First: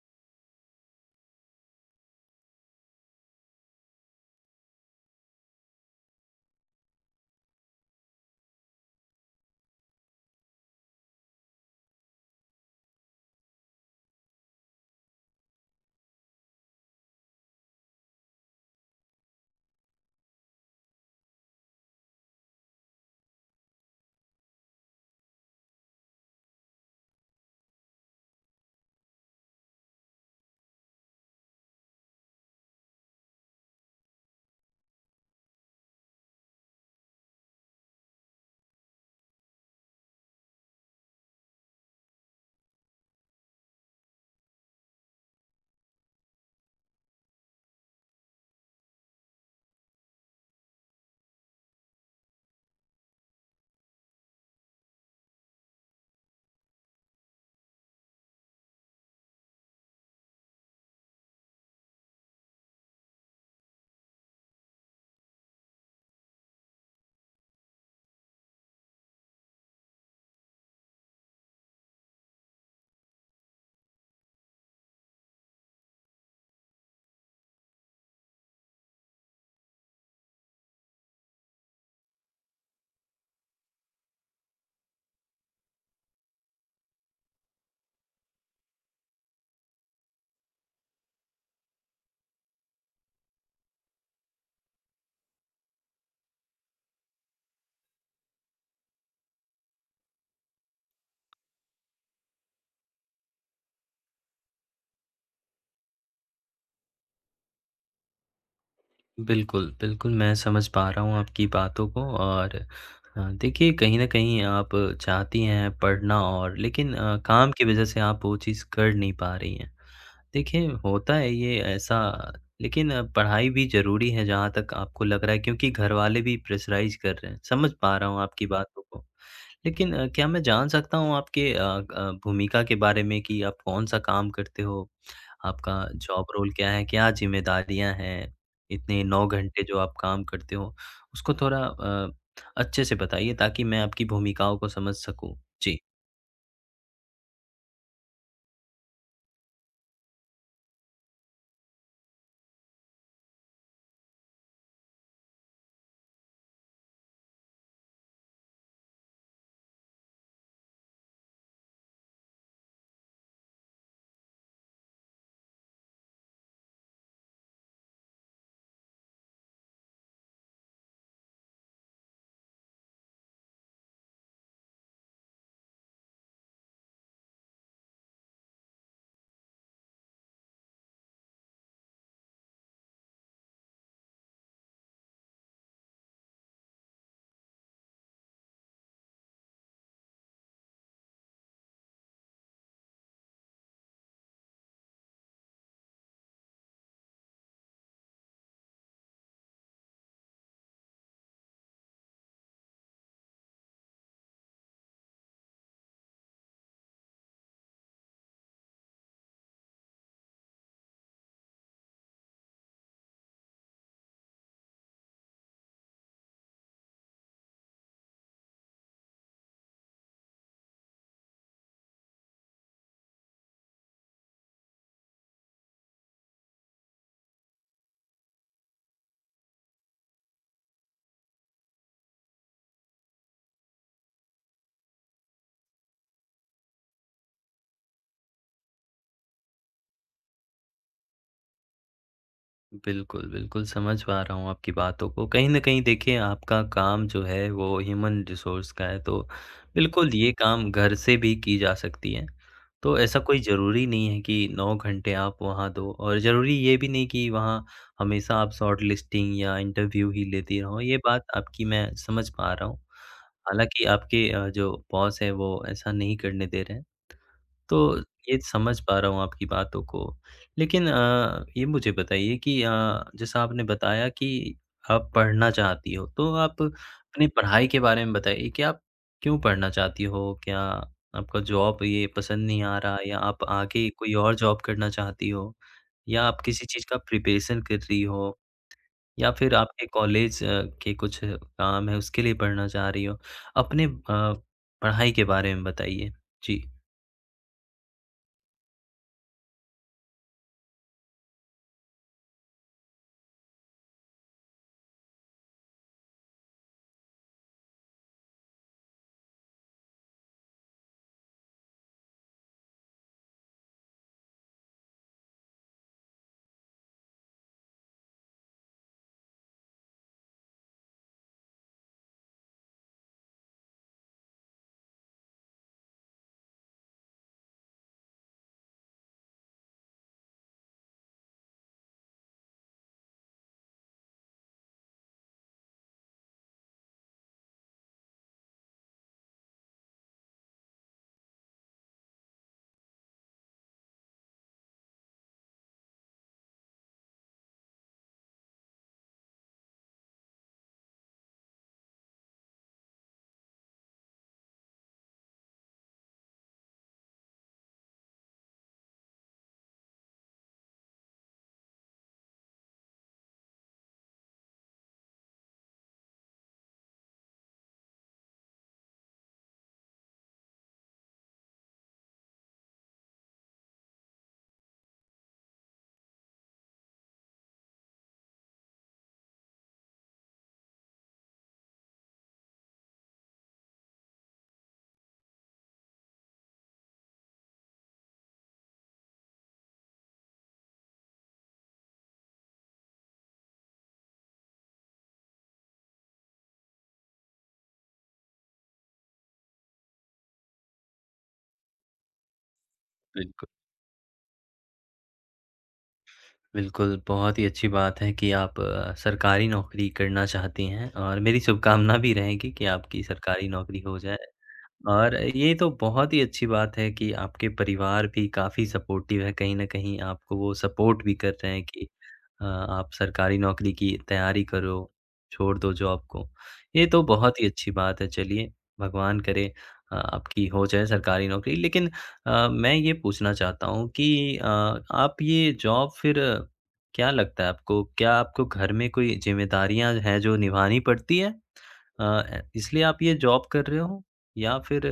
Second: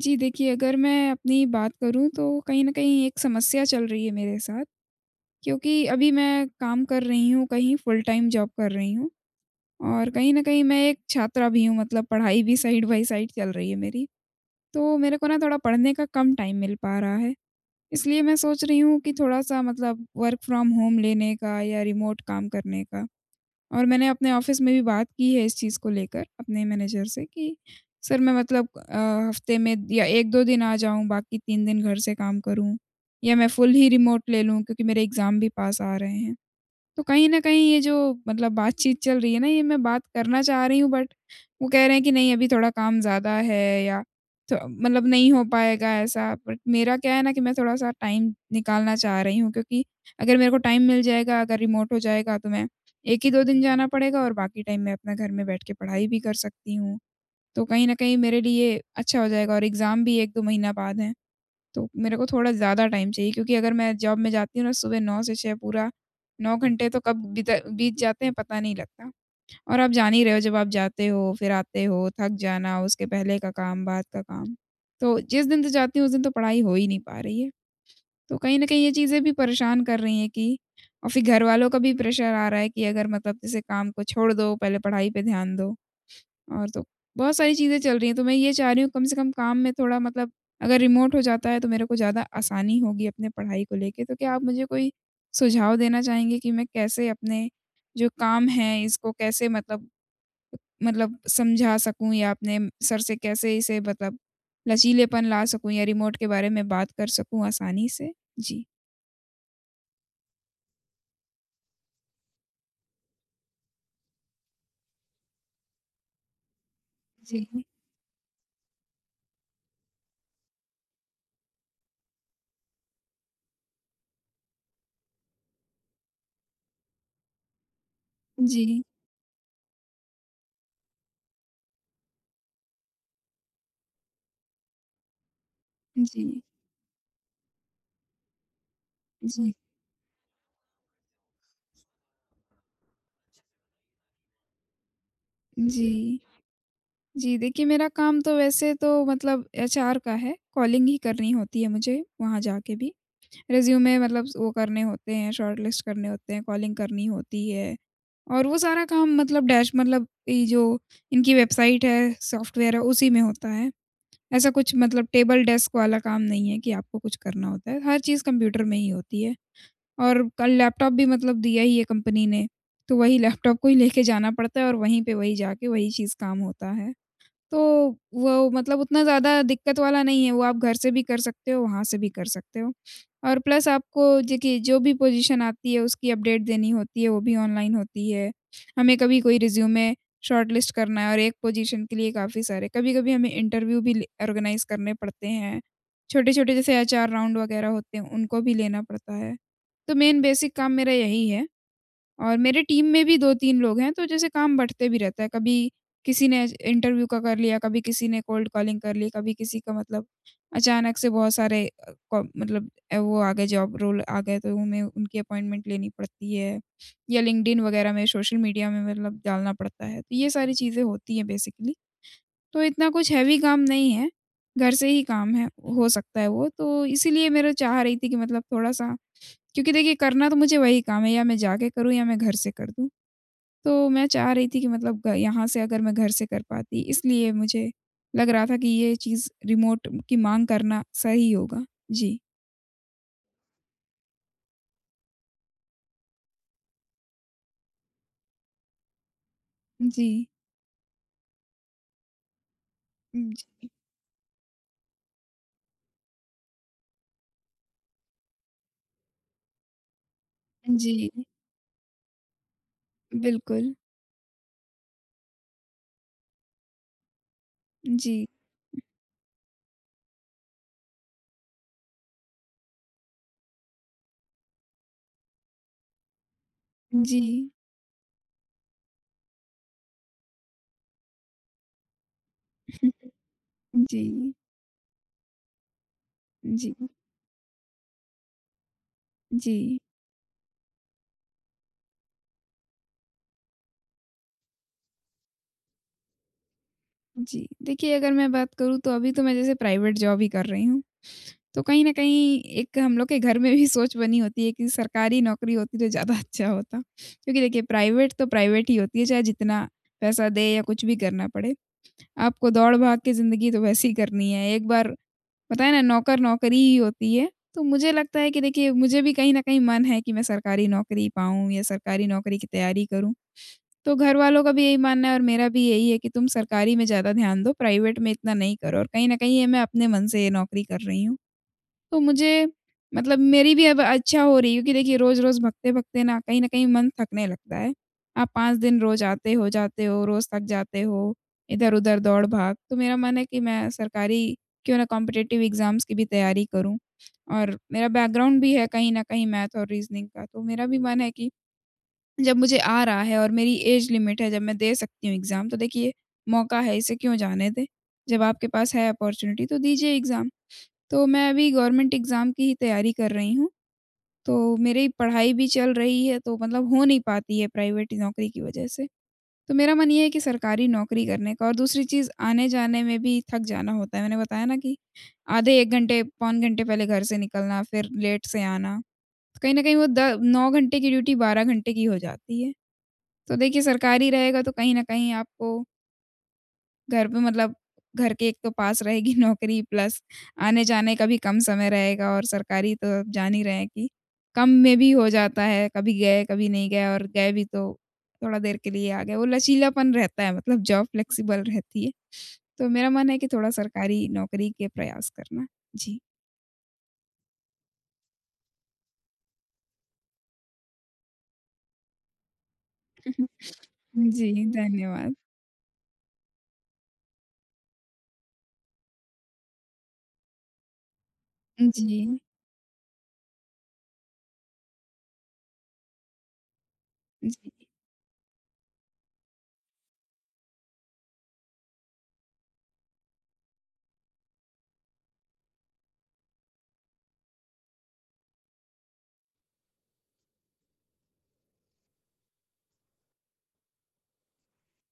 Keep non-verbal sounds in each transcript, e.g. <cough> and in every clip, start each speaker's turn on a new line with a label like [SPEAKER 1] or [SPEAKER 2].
[SPEAKER 1] जी, देखिए अगर मैं अपनी बात करूँ तो कहीं न कहीं एक समस्या चल रही है मेरे साथ क्योंकि अभी मैं काम कर रही हूँ कहीं फुल टाइम जॉब कर रही हूँ और कहीं न कहीं मैं एक छात्रा भी हूँ मतलब पढ़ाई भी साइड बाय साइड चल रही है मेरी। तो मेरे को ना थोड़ा पढ़ने का कम टाइम मिल पा रहा है, इसलिए मैं सोच रही हूँ कि थोड़ा-सा मतलब वर्क फ्रॉम होम लेने का या रिमोट काम करने का। और मैंने अपने ऑफ़िस में भी बात की है इस चीज़ को लेकर अपने मैनेजर से कि सर मैं मतलब हफ़्ते में या 1-2 दिन आ जाऊँ, बाकी 3 दिन घर से काम करूँ या मैं फुल ही रिमोट ले लूँ क्योंकि मेरे एग्ज़ाम भी पास आ रहे हैं। तो कहीं न कहीं ये जो मतलब बातचीत चल रही है ना, ये मैं बात करना चाह रही हूँ बट वो कह रहे हैं कि नहीं अभी थोड़ा काम ज़्यादा है या तो मतलब नहीं हो पाएगा ऐसा। बट मेरा क्या है ना कि मैं थोड़ा-सा टाइम निकालना चाह रही हूँ क्योंकि अगर मेरे को टाइम मिल जाएगा, अगर रिमोट हो जाएगा तो मैं 1 ही 2 दिन जाना पड़ेगा और बाकी टाइम मैं अपना घर में बैठ के पढ़ाई भी कर सकती हूँ। तो कहीं न कहीं मेरे लिए अच्छा हो जाएगा और एग्ज़ाम भी 1-2 महीना बाद है। तो मेरे को थोड़ा ज़्यादा टाइम चाहिए क्योंकि अगर मैं जॉब में जाती हूँ ना सुबह 9 से 6 पूरा 9 घंटे तो कब बीत जाते हैं पता नहीं लगता। और आप जान ही रहे हो जब आप जाते हो, फिर आते हो, थक जाना, उसके पहले का काम, बाद का काम। तो जिस दिन तो जाती हूँ उस दिन तो पढ़ाई हो ही नहीं पा रही है। तो कहीं न कहीं ये चीज़ें भी परेशान कर रही हैं कि और फिर घरवालों का भी प्रेशर आ रहा है कि अगर मतलब जैसे काम को छोड़ दो, पहले पढ़ाई पे ध्यान दो। और तो बहुत सारी चीज़ें चल रही हैं, तो मैं ये चाह रही हूँ कम से कम काम में थोड़ा मतलब अगर रिमोट हो जाता है तो मेरे को ज़्यादा आसानी होगी अपने पढ़ाई को लेके। तो क्या आप मुझे कोई सुझाव देना चाहेंगे कि मैं कैसे अपने जो काम है इसको कैसे मतलब समझा सकूँ या अपने सर से कैसे इसे मतलब लचीलेपन ला सकूँ या रिमोट के बारे में बात कर सकूँ आसानी से? जी।
[SPEAKER 2] बिल्कुल, बिल्कुल, मैं समझ पा रहा हूँ आपकी बातों को और देखिए कहीं न कहीं आप चाहती हैं पढ़ना और लेकिन
[SPEAKER 1] जी,
[SPEAKER 2] काम की वज़ह से आप वो चीज़ कर नहीं पा रही हैं। देखिए होता है ये ऐसा लेकिन पढ़ाई भी ज़रूरी है जहाँ तक आपको लग रहा है क्योंकि घरवाले भी प्रेशराइज़ कर रहे हैं। समझ पा रहा हूँ आपकी बातों
[SPEAKER 1] जी,
[SPEAKER 2] को। लेकिन क्या मैं जान सकता हूँ आपके भूमिका के बारे में कि आप कौन-सा काम करते हो? आपका जॉब
[SPEAKER 1] जी,
[SPEAKER 2] रोल क्या है, क्या ज़िम्मेदारियाँ हैं, इतने 9
[SPEAKER 1] जी,
[SPEAKER 2] घंटे जो आप काम करते हो, उसको थोड़ा अच्छे से बताइए ताकि मैं आपकी भूमिकाओं को समझ सकूँ। जी।
[SPEAKER 1] जी। जी, देखिए मेरा काम तो वैसे तो मतलब एचआर का है, कॉलिंग ही करनी होती है मुझे वहाँ जाके भी। रिज़्यूमे मतलब वो करने होते हैं, शॉर्टलिस्ट करने होते हैं, कॉलिंग करनी होती है और वो सारा काम मतलब डैश मतलब ये जो इनकी वेबसाइट है, सॉफ्टवेयर है, उसी में होता है। ऐसा कुछ मतलब टेबल डेस्क वाला काम नहीं है कि आपको कुछ करना होता है, हर चीज़ कंप्यूटर में ही होती है और कल लैपटॉप भी मतलब दिया ही है कंपनी ने, तो वही लैपटॉप को ही लेके जाना पड़ता है और वहीं पे वही जाके वही चीज़ काम होता है। तो वो मतलब उतना ज़्यादा दिक्कत वाला नहीं है, वो आप घर से भी कर सकते हो, वहाँ से भी कर सकते हो। और प्लस आपको देखिए जो भी पोज़ीशन आती है उसकी अपडेट देनी होती है, वो भी ऑनलाइन होती है। हमें कभी कोई रिज़्यूमे शॉर्टलिस्ट करना है और एक पोज़ीशन के लिए काफ़ी सारे कभी-कभी हमें इंटरव्यू भी ले ऑर्गेनाइज़ करने पड़ते हैं। छोटे-छोटे जैसे एचआर राउंड वग़ैरह होते हैं, उनको भी लेना पड़ता है। तो मेन बेसिक काम मेरा यही है। और मेरे टीम में भी 2-3 लोग हैं, तो जैसे काम बँटते भी रहता है। कभी किसी ने इंटरव्यू का कर लिया, कभी किसी ने कोल्ड कॉलिंग कर ली, कभी किसी का मतलब अचानक से बहुत सारे को मतलब वो आ गए जॉब रोल आ गए, तो हमें उनकी अपॉइंटमेंट लेनी पड़ती है या लिंक्डइन वगैरह में सोशल मीडिया में मतलब डालना पड़ता है। तो ये सारी चीज़ें होती हैं बेसिकली। तो इतना कुछ हैवी काम नहीं है, घर से ही काम है, हो सकता है वो। तो इसीलिए मेरा चाह रही थी कि मतलब थोड़ा-सा क्योंकि देखिए करना तो मुझे वही काम है, या मैं जाके करूँ या मैं घर से कर दूँ। तो मैं चाह रही थी कि मतलब ग यहाँ से अगर मैं घर से कर पाती, इसलिए मुझे लग रहा था कि ये चीज़ रिमोट की माँग करना सही होगा। जी।
[SPEAKER 2] बिल्कुल, बिल्कुल समझ पा रहा हूँ आपकी बातों को। कहीं न कहीं देखिए आपका काम जो है वो ह्यूमन रिसोर्स का है तो
[SPEAKER 1] जी।
[SPEAKER 2] बिल्कुल ये काम घर से भी की जा सकती है। तो ऐसा कोई
[SPEAKER 1] जी।
[SPEAKER 2] ज़रूरी नहीं है कि 9 घंटे आप वहाँ दो और ज़रूरी ये भी नहीं कि वहाँ हमेशा आप शॉर्ट लिस्टिंग या इंटरव्यू ही लेते रहो, ये
[SPEAKER 1] जी,
[SPEAKER 2] बात आपकी मैं समझ पा रहा हूँ।
[SPEAKER 1] बिल्कुल।
[SPEAKER 2] हालाँकि आपके जो बॉस है वो ऐसा नहीं करने दे रहे हैं। तो
[SPEAKER 1] जी,
[SPEAKER 2] ये समझ पा रहा हूँ आपकी बातों को। लेकिन ये मुझे बताइए कि जैसा आपने बताया कि आप पढ़ना चाहती हो, तो आप
[SPEAKER 1] जी।
[SPEAKER 2] अपनी पढ़ाई के बारे में बताइए कि आप क्यों पढ़ना चाहती हो? क्या आपका जॉब ये पसंद नहीं आ रहा या आप
[SPEAKER 1] <laughs>
[SPEAKER 2] आगे
[SPEAKER 1] जी,
[SPEAKER 2] कोई और जॉब करना चाहती हो? या आप किसी
[SPEAKER 1] जी,
[SPEAKER 2] चीज़ का प्रिपरेशन कर रही हो? या फिर
[SPEAKER 1] जी।
[SPEAKER 2] आपके कॉलेज के कुछ काम है उसके लिए पढ़ना चाह रही हो? अपने पढ़ाई के बारे में बताइए। जी।
[SPEAKER 1] जी, देखिए अगर मैं बात करूँ तो अभी तो मैं जैसे प्राइवेट जॉब ही कर रही हूँ। तो कहीं न कहीं एक हम लोग के घर में भी सोच बनी होती है कि सरकारी नौकरी होती तो ज़्यादा अच्छा होता। क्योंकि देखिए प्राइवेट तो प्राइवेट ही होती है, चाहे जितना पैसा दे या कुछ भी करना पड़े। आपको दौड़-भाग की ज़िंदगी तो वैसे ही करनी है। एक बार पता है ना नौकर-नौकरी ही होती है। तो मुझे लगता है कि देखिए मुझे भी कहीं न कहीं मन है कि मैं सरकारी नौकरी पाऊँ या सरकारी नौकरी की तैयारी करूँ। तो घरवालों का भी यही मानना है और मेरा भी यही है कि तुम सरकारी में ज़्यादा ध्यान दो, प्राइवेट में इतना नहीं करो और कहीं न कहीं ये मैं अपने मन से ये नौकरी कर रही हूँ। तो मुझे मतलब मेरी भी अब अच्छा हो रही क्योंकि देखिए रोज़-रोज़ भगते-भगते ना कहीं न कहीं मन थकने लगता है। आप 5 दिन रोज़ आते हो, जाते हो, रोज़ थक जाते हो, इधर-उधर दौड़-भाग। तो मेरा मन है कि मैं सरकारी क्यों ना कॉम्पिटिटिव एग्ज़ाम्स की भी तैयारी करूँ और मेरा बैकग्राउंड भी है कहीं न कहीं मैथ और रीज़निंग का। तो मेरा भी मन है कि जब मुझे आ रहा है और मेरी एज लिमिट है, जब मैं दे सकती हूँ एग्ज़ाम तो देखिए मौका है, इसे क्यों जाने दें? जब आपके पास है अपॉर्च्युनिटी तो दीजिए एग्ज़ाम। तो मैं अभी गवर्नमेंट एग्ज़ाम की ही तैयारी कर रही हूँ, तो मेरी पढ़ाई भी चल रही है तो मतलब हो नहीं पाती है प्राइवेट नौकरी की वजह से। तो मेरा मन ये है कि सरकारी नौकरी करने का और दूसरी चीज़ आने-जाने में भी थक जाना होता है। मैंने बताया ना कि आधे 1 घंटे, पौन घंटे पहले घर से निकलना, फिर लेट से आना। तो कहीं न कहीं वो द 9 घंटे की ड्यूटी 12 घंटे की हो जाती है। तो देखिए सरकारी रहेगा तो कहीं न कहीं आपको घर पे मतलब घर के एक तो पास रहेगी <laughs> नौकरी प्लस आने-जाने का भी कम समय रहेगा और सरकारी तो आप जान ही रहे हैं कि कम में भी हो जाता है, कभी गए, कभी नहीं गए और गए भी तो थोड़ा देर के लिए आ गए। वो लचीलापन रहता है मतलब जॉब फ्लेक्सिबल रहती है। तो मेरा मन है कि थोड़ा सरकारी नौकरी के प्रयास करना। जी।
[SPEAKER 2] बिल्कुल, बहुत ही अच्छी बात है कि आप सरकारी नौकरी करना चाहती हैं और मेरी शुभकामना भी रहेगी कि आपकी सरकारी नौकरी हो
[SPEAKER 1] <laughs>
[SPEAKER 2] जाए।
[SPEAKER 1] जी, धन्यवाद।
[SPEAKER 2] और ये तो बहुत ही अच्छी बात है कि आपके परिवार भी काफ़ी सपोर्टिव है। कहीं न कहीं आपको वो सपोर्ट भी कर रहे हैं कि
[SPEAKER 1] जी,
[SPEAKER 2] आप सरकारी नौकरी की तैयारी करो, छोड़ दो जॉब को। ये तो बहुत ही
[SPEAKER 1] जी।
[SPEAKER 2] अच्छी बात है। चलिए, भगवान करे आपकी हो जाए सरकारी नौकरी। लेकिन मैं ये पूछना चाहता हूँ कि आप ये जॉब फिर क्या लगता है आपको? क्या आपको घर में कोई ज़िम्मेदारियाँ हैं जो निभानी पड़ती है? अ, इसलिए आप ये जॉब कर रहे हो? या फिर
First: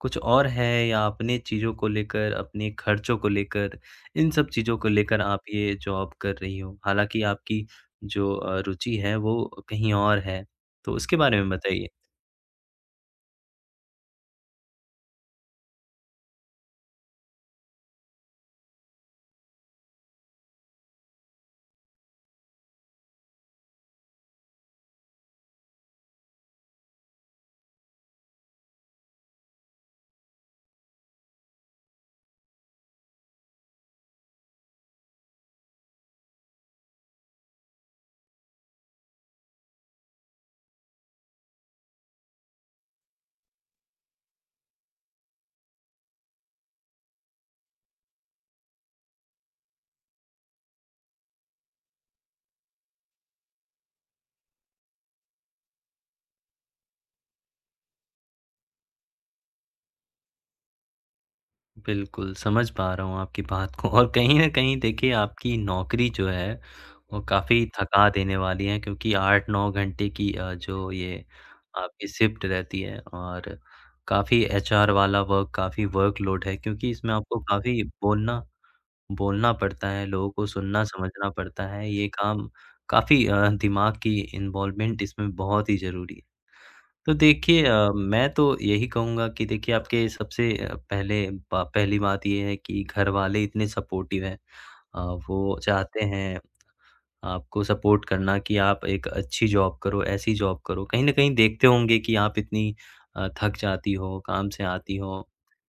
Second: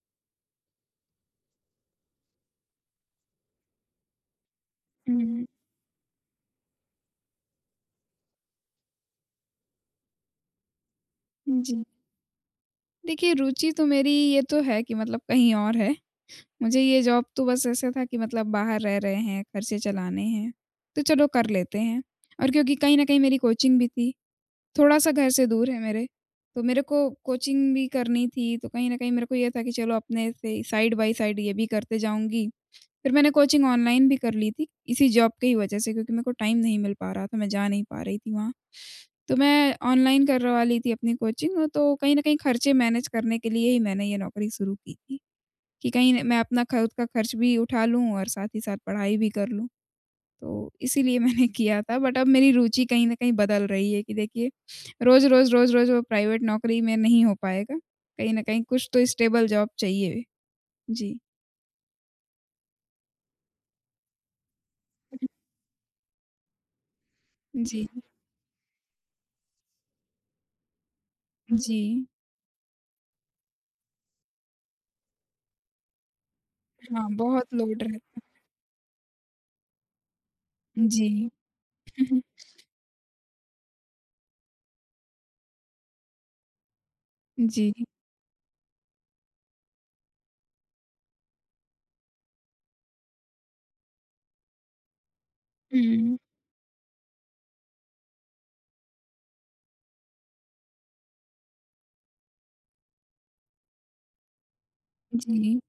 [SPEAKER 2] कुछ और है या अपने चीज़ों को लेकर, अपने खर्चों को लेकर, इन सब चीज़ों को लेकर आप
[SPEAKER 1] हुँ,
[SPEAKER 2] ये जॉब कर रही हो। हालाँकि आपकी जो रुचि है वो कहीं और है, तो उसके बारे में
[SPEAKER 1] जी।
[SPEAKER 2] बताइए?
[SPEAKER 1] देखिए रुचि तो मेरी ये तो है कि मतलब कहीं और है। मुझे ये जॉब तो बस ऐसा था कि मतलब बाहर रह रहे हैं, खर्चे चलाने हैं, तो चलो कर लेते हैं। और क्योंकि कहीं न कहीं मेरी कोचिंग भी थी, थोड़ा-सा घर से दूर है मेरे, तो मेरे को कोचिंग भी करनी थी, तो कहीं न कहीं मेरे को ये था कि चलो अपने से साइड बाय साइड ये भी करते जाऊँगी। फिर मैंने कोचिंग ऑनलाइन भी कर ली थी, इसी जॉब की ही वजह से क्योंकि मेरे को टाइम नहीं मिल पा रहा था, मैं जा नहीं पा रही थी वहाँ। तो मैं ऑनलाइन करवा ली थी अपनी कोचिंग, तो कहीं न कहीं खर्चे मैनेज करने के लिए ही मैंने ये नौकरी शुरू की थी। कि कहीं न मैं अपना खुद का खर्च भी उठा लूँ और साथ ही साथ पढ़ाई भी कर लूँ। तो इसीलिए मैंने <laughs> किया था बट अब मेरी रुचि कहीं न कहीं बदल रही है कि देखिए रोज़-रोज़, रोज़-रोज़ वो प्राइवेट नौकरी में नहीं हो पाएगा। कहीं न कहीं कुछ तो स्टेबल जॉब चाहिए। जी।
[SPEAKER 2] बिल्कुल, समझ पा रहा हूँ आपकी बात को और कहीं न कहीं देखिए आपकी नौकरी जो है, वो काफ़ी
[SPEAKER 1] जी,
[SPEAKER 2] थका देने वाली है क्योंकि 8-9 घंटे की जो ये
[SPEAKER 1] जी।
[SPEAKER 2] आपकी शिफ्ट रहती है और काफ़ी एचआर वाला वर्क, काफ़ी वर्कलोड है क्योंकि
[SPEAKER 1] हाँ,
[SPEAKER 2] इसमें आपको
[SPEAKER 1] बहुत
[SPEAKER 2] काफ़ी
[SPEAKER 1] लोड रह
[SPEAKER 2] बोलना बोलना पड़ता है, लोगों को
[SPEAKER 1] जी।
[SPEAKER 2] सुनना-समझना पड़ता है, ये
[SPEAKER 1] <laughs>
[SPEAKER 2] काम काफ़ी दिमाग की इन्वॉल्वमेंट इसमें बहुत ही ज़रूरी है। तो देखिए
[SPEAKER 1] जी।
[SPEAKER 2] मैं तो यही कहूँगा कि देखिए आपके सबसे पहले प पहली बात ये है कि घरवाले इतने सपोर्टिव हैं। अ, वो चाहते
[SPEAKER 1] हुँ,
[SPEAKER 2] हैं आपको सपोर्ट करना कि आप एक अच्छी जॉब करो, ऐसी जॉब करो। कहीं न कहीं देखते होंगे कि आप इतनी थक जाती हो, काम से आती हो
[SPEAKER 1] जी, जी।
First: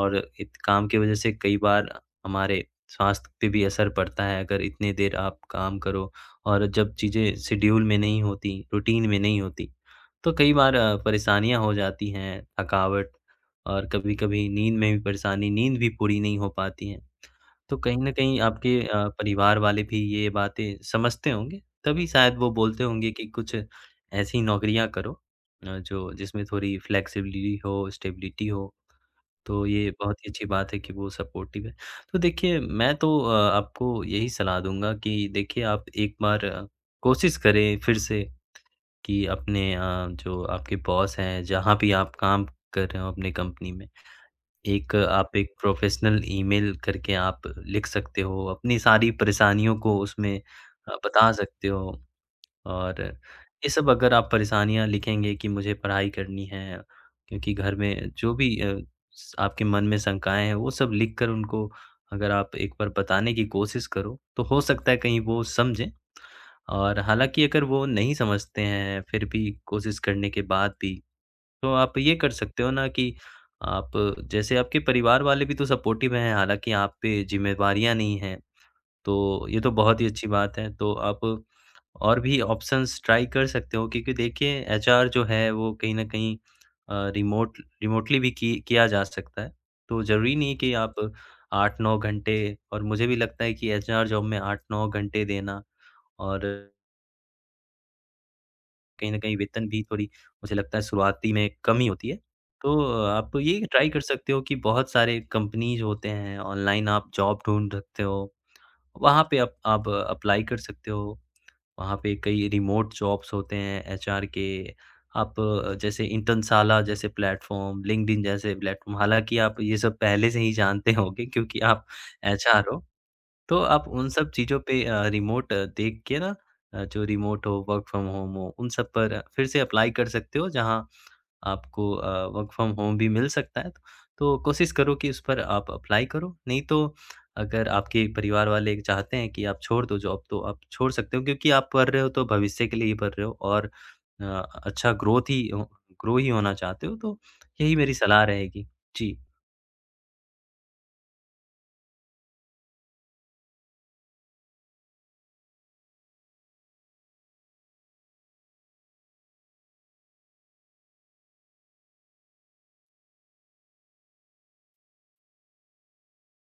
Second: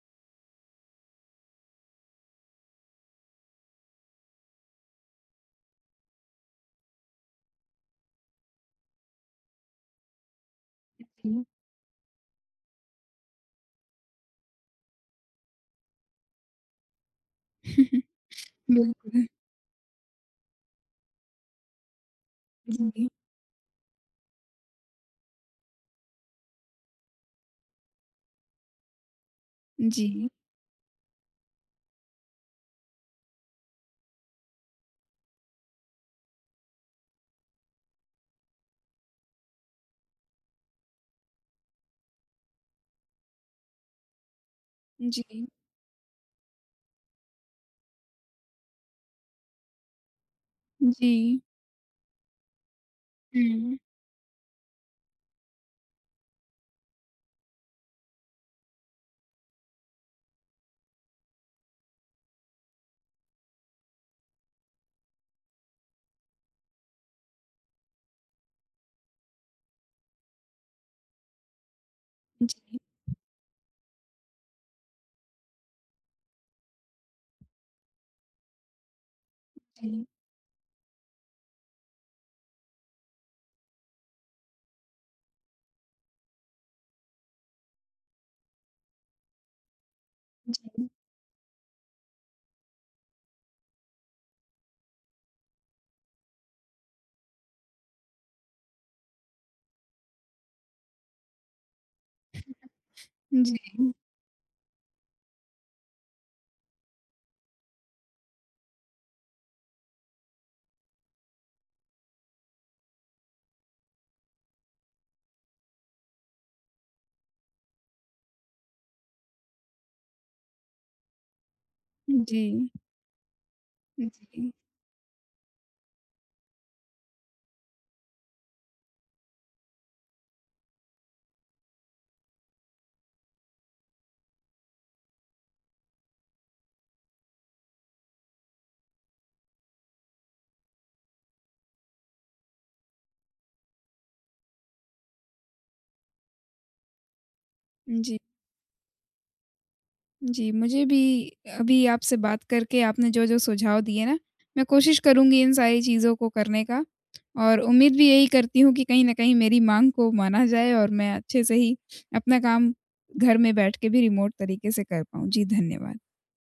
[SPEAKER 2] और इत काम की वजह से कई बार हमारे स्वास्थ्य पे भी असर पड़ता है अगर इतने देर आप काम करो और जब चीज़ें शेड्यूल में नहीं होती, रूटीन में नहीं होती, तो कई बार परेशानियाँ हो जाती हैं, थकावट और कभी-कभी नींद में भी परेशानी, नींद भी पूरी नहीं हो पाती है। तो कहीं
[SPEAKER 1] <laughs>
[SPEAKER 2] न कहीं आपके
[SPEAKER 1] बिल्कुल।
[SPEAKER 2] परिवार वाले भी ये बातें समझते होंगे, तभी शायद वो बोलते
[SPEAKER 1] जी,
[SPEAKER 2] होंगे कि कुछ ऐसी नौकरियाँ करो जो जिसमें थोड़ी फ्लेक्सिबिलिटी हो, स्टेबिलिटी हो। तो ये बहुत
[SPEAKER 1] जी,
[SPEAKER 2] ही अच्छी बात है कि वो सपोर्टिव है। तो देखिए मैं तो आपको यही सलाह दूँगा कि देखिए आप एक बार कोशिश करें फिर से कि अपने जो आपके बॉस हैं, जहाँ भी आप काम कर रहे हो अपने कंपनी में,
[SPEAKER 1] जी,
[SPEAKER 2] आप एक प्रोफ़ेशनल ईमेल करके आप लिख सकते हो, अपनी सारी परेशानियों को उसमें
[SPEAKER 1] जी।
[SPEAKER 2] बता सकते हो। और ये
[SPEAKER 1] हुँ,
[SPEAKER 2] सब अगर आप परेशानियाँ लिखेंगे कि मुझे पढ़ाई करनी है, क्योंकि घर में जो भी अ, स आपके मन में शंकाएँ हैं, वो सब लिख कर उनको अगर आप एक बार बताने की कोशिश करो, तो हो सकता है कहीं वो समझें। और हालाँकि अगर वो नहीं समझते हैं, फिर भी कोशिश करने के बाद भी, तो आप ये कर सकते हो
[SPEAKER 1] जी,
[SPEAKER 2] ना कि आप जैसे आपके परिवार वाले भी तो सपोर्टिव हैं, हालाँकि आप पे ज़िम्मेवारियाँ नहीं हैं, तो ये तो बहुत ही
[SPEAKER 1] जी,
[SPEAKER 2] अच्छी बात है। तो आप और भी ऑप्शंस ट्राई कर सकते हो क्योंकि देखिए एचआर जो है वो कहीं न कहीं रिमोटली भी की किया जा सकता है। तो ज़रूरी नहीं कि आप 8-9 घंटे और मुझे भी लगता है कि एचआर जॉब में 8-9 घंटे देना और कहीं न कहीं वेतन भी थोड़ी मुझे लगता है शुरुआती में कम ही होती है। तो आप
[SPEAKER 1] जी,
[SPEAKER 2] ये ट्राई
[SPEAKER 1] जी।
[SPEAKER 2] कर सकते हो कि बहुत सारे कंपनीज़ होते हैं, ऑनलाइन आप जॉब ढूँढ सकते हो, वहाँ पे आप अप्लाई कर सकते हो। वहाँ पे कई रिमोट जॉब्स होते हैं एचआर के। आप जैसे इंटर्नशाला जैसे प्लेटफ़ॉर्म, लिंक्डइन जैसे प्लेटफ़ॉर्म हालाँकि आप ये सब पहले से ही जानते होंगे क्योंकि आप
[SPEAKER 1] जी,
[SPEAKER 2] एचआर हो। तो आप उन सब
[SPEAKER 1] जी,
[SPEAKER 2] चीज़ों पे देख के ना जो रिमोट हो, वर्क फ्रॉम होम हो, उन सब पर फिर से अप्लाई कर सकते हो जहाँ आपको वर्क फ्रॉम होम भी मिल सकता है। तो कोशिश करो कि उस पर आप अप्लाई करो, नहीं तो अगर आपके परिवार वाले चाहते हैं कि आप छोड़ दो जॉब तो आप छोड़ सकते हो क्योंकि आप पढ़ रहे हो तो भविष्य के लिए ही पढ़ रहे हो और अ, अच्छा ग्रोथ ही अ, ग्रो ही होना चाहते हो तो यही मेरी
[SPEAKER 1] जी,
[SPEAKER 2] सलाह रहेगी। जी।
[SPEAKER 1] जी। मुझे भी अभी आपसे बात करके आपने जो-जो सुझाव दिए ना, मैं कोशिश करूँगी इन सारी चीज़ों को करने का और उम्मीद भी यही करती हूँ कि कहीं न कहीं मेरी माँग को माना जाए और मैं अच्छे से ही अपना काम घर में बैठ के भी रिमोट तरीके से कर पाऊँ। जी, धन्यवाद।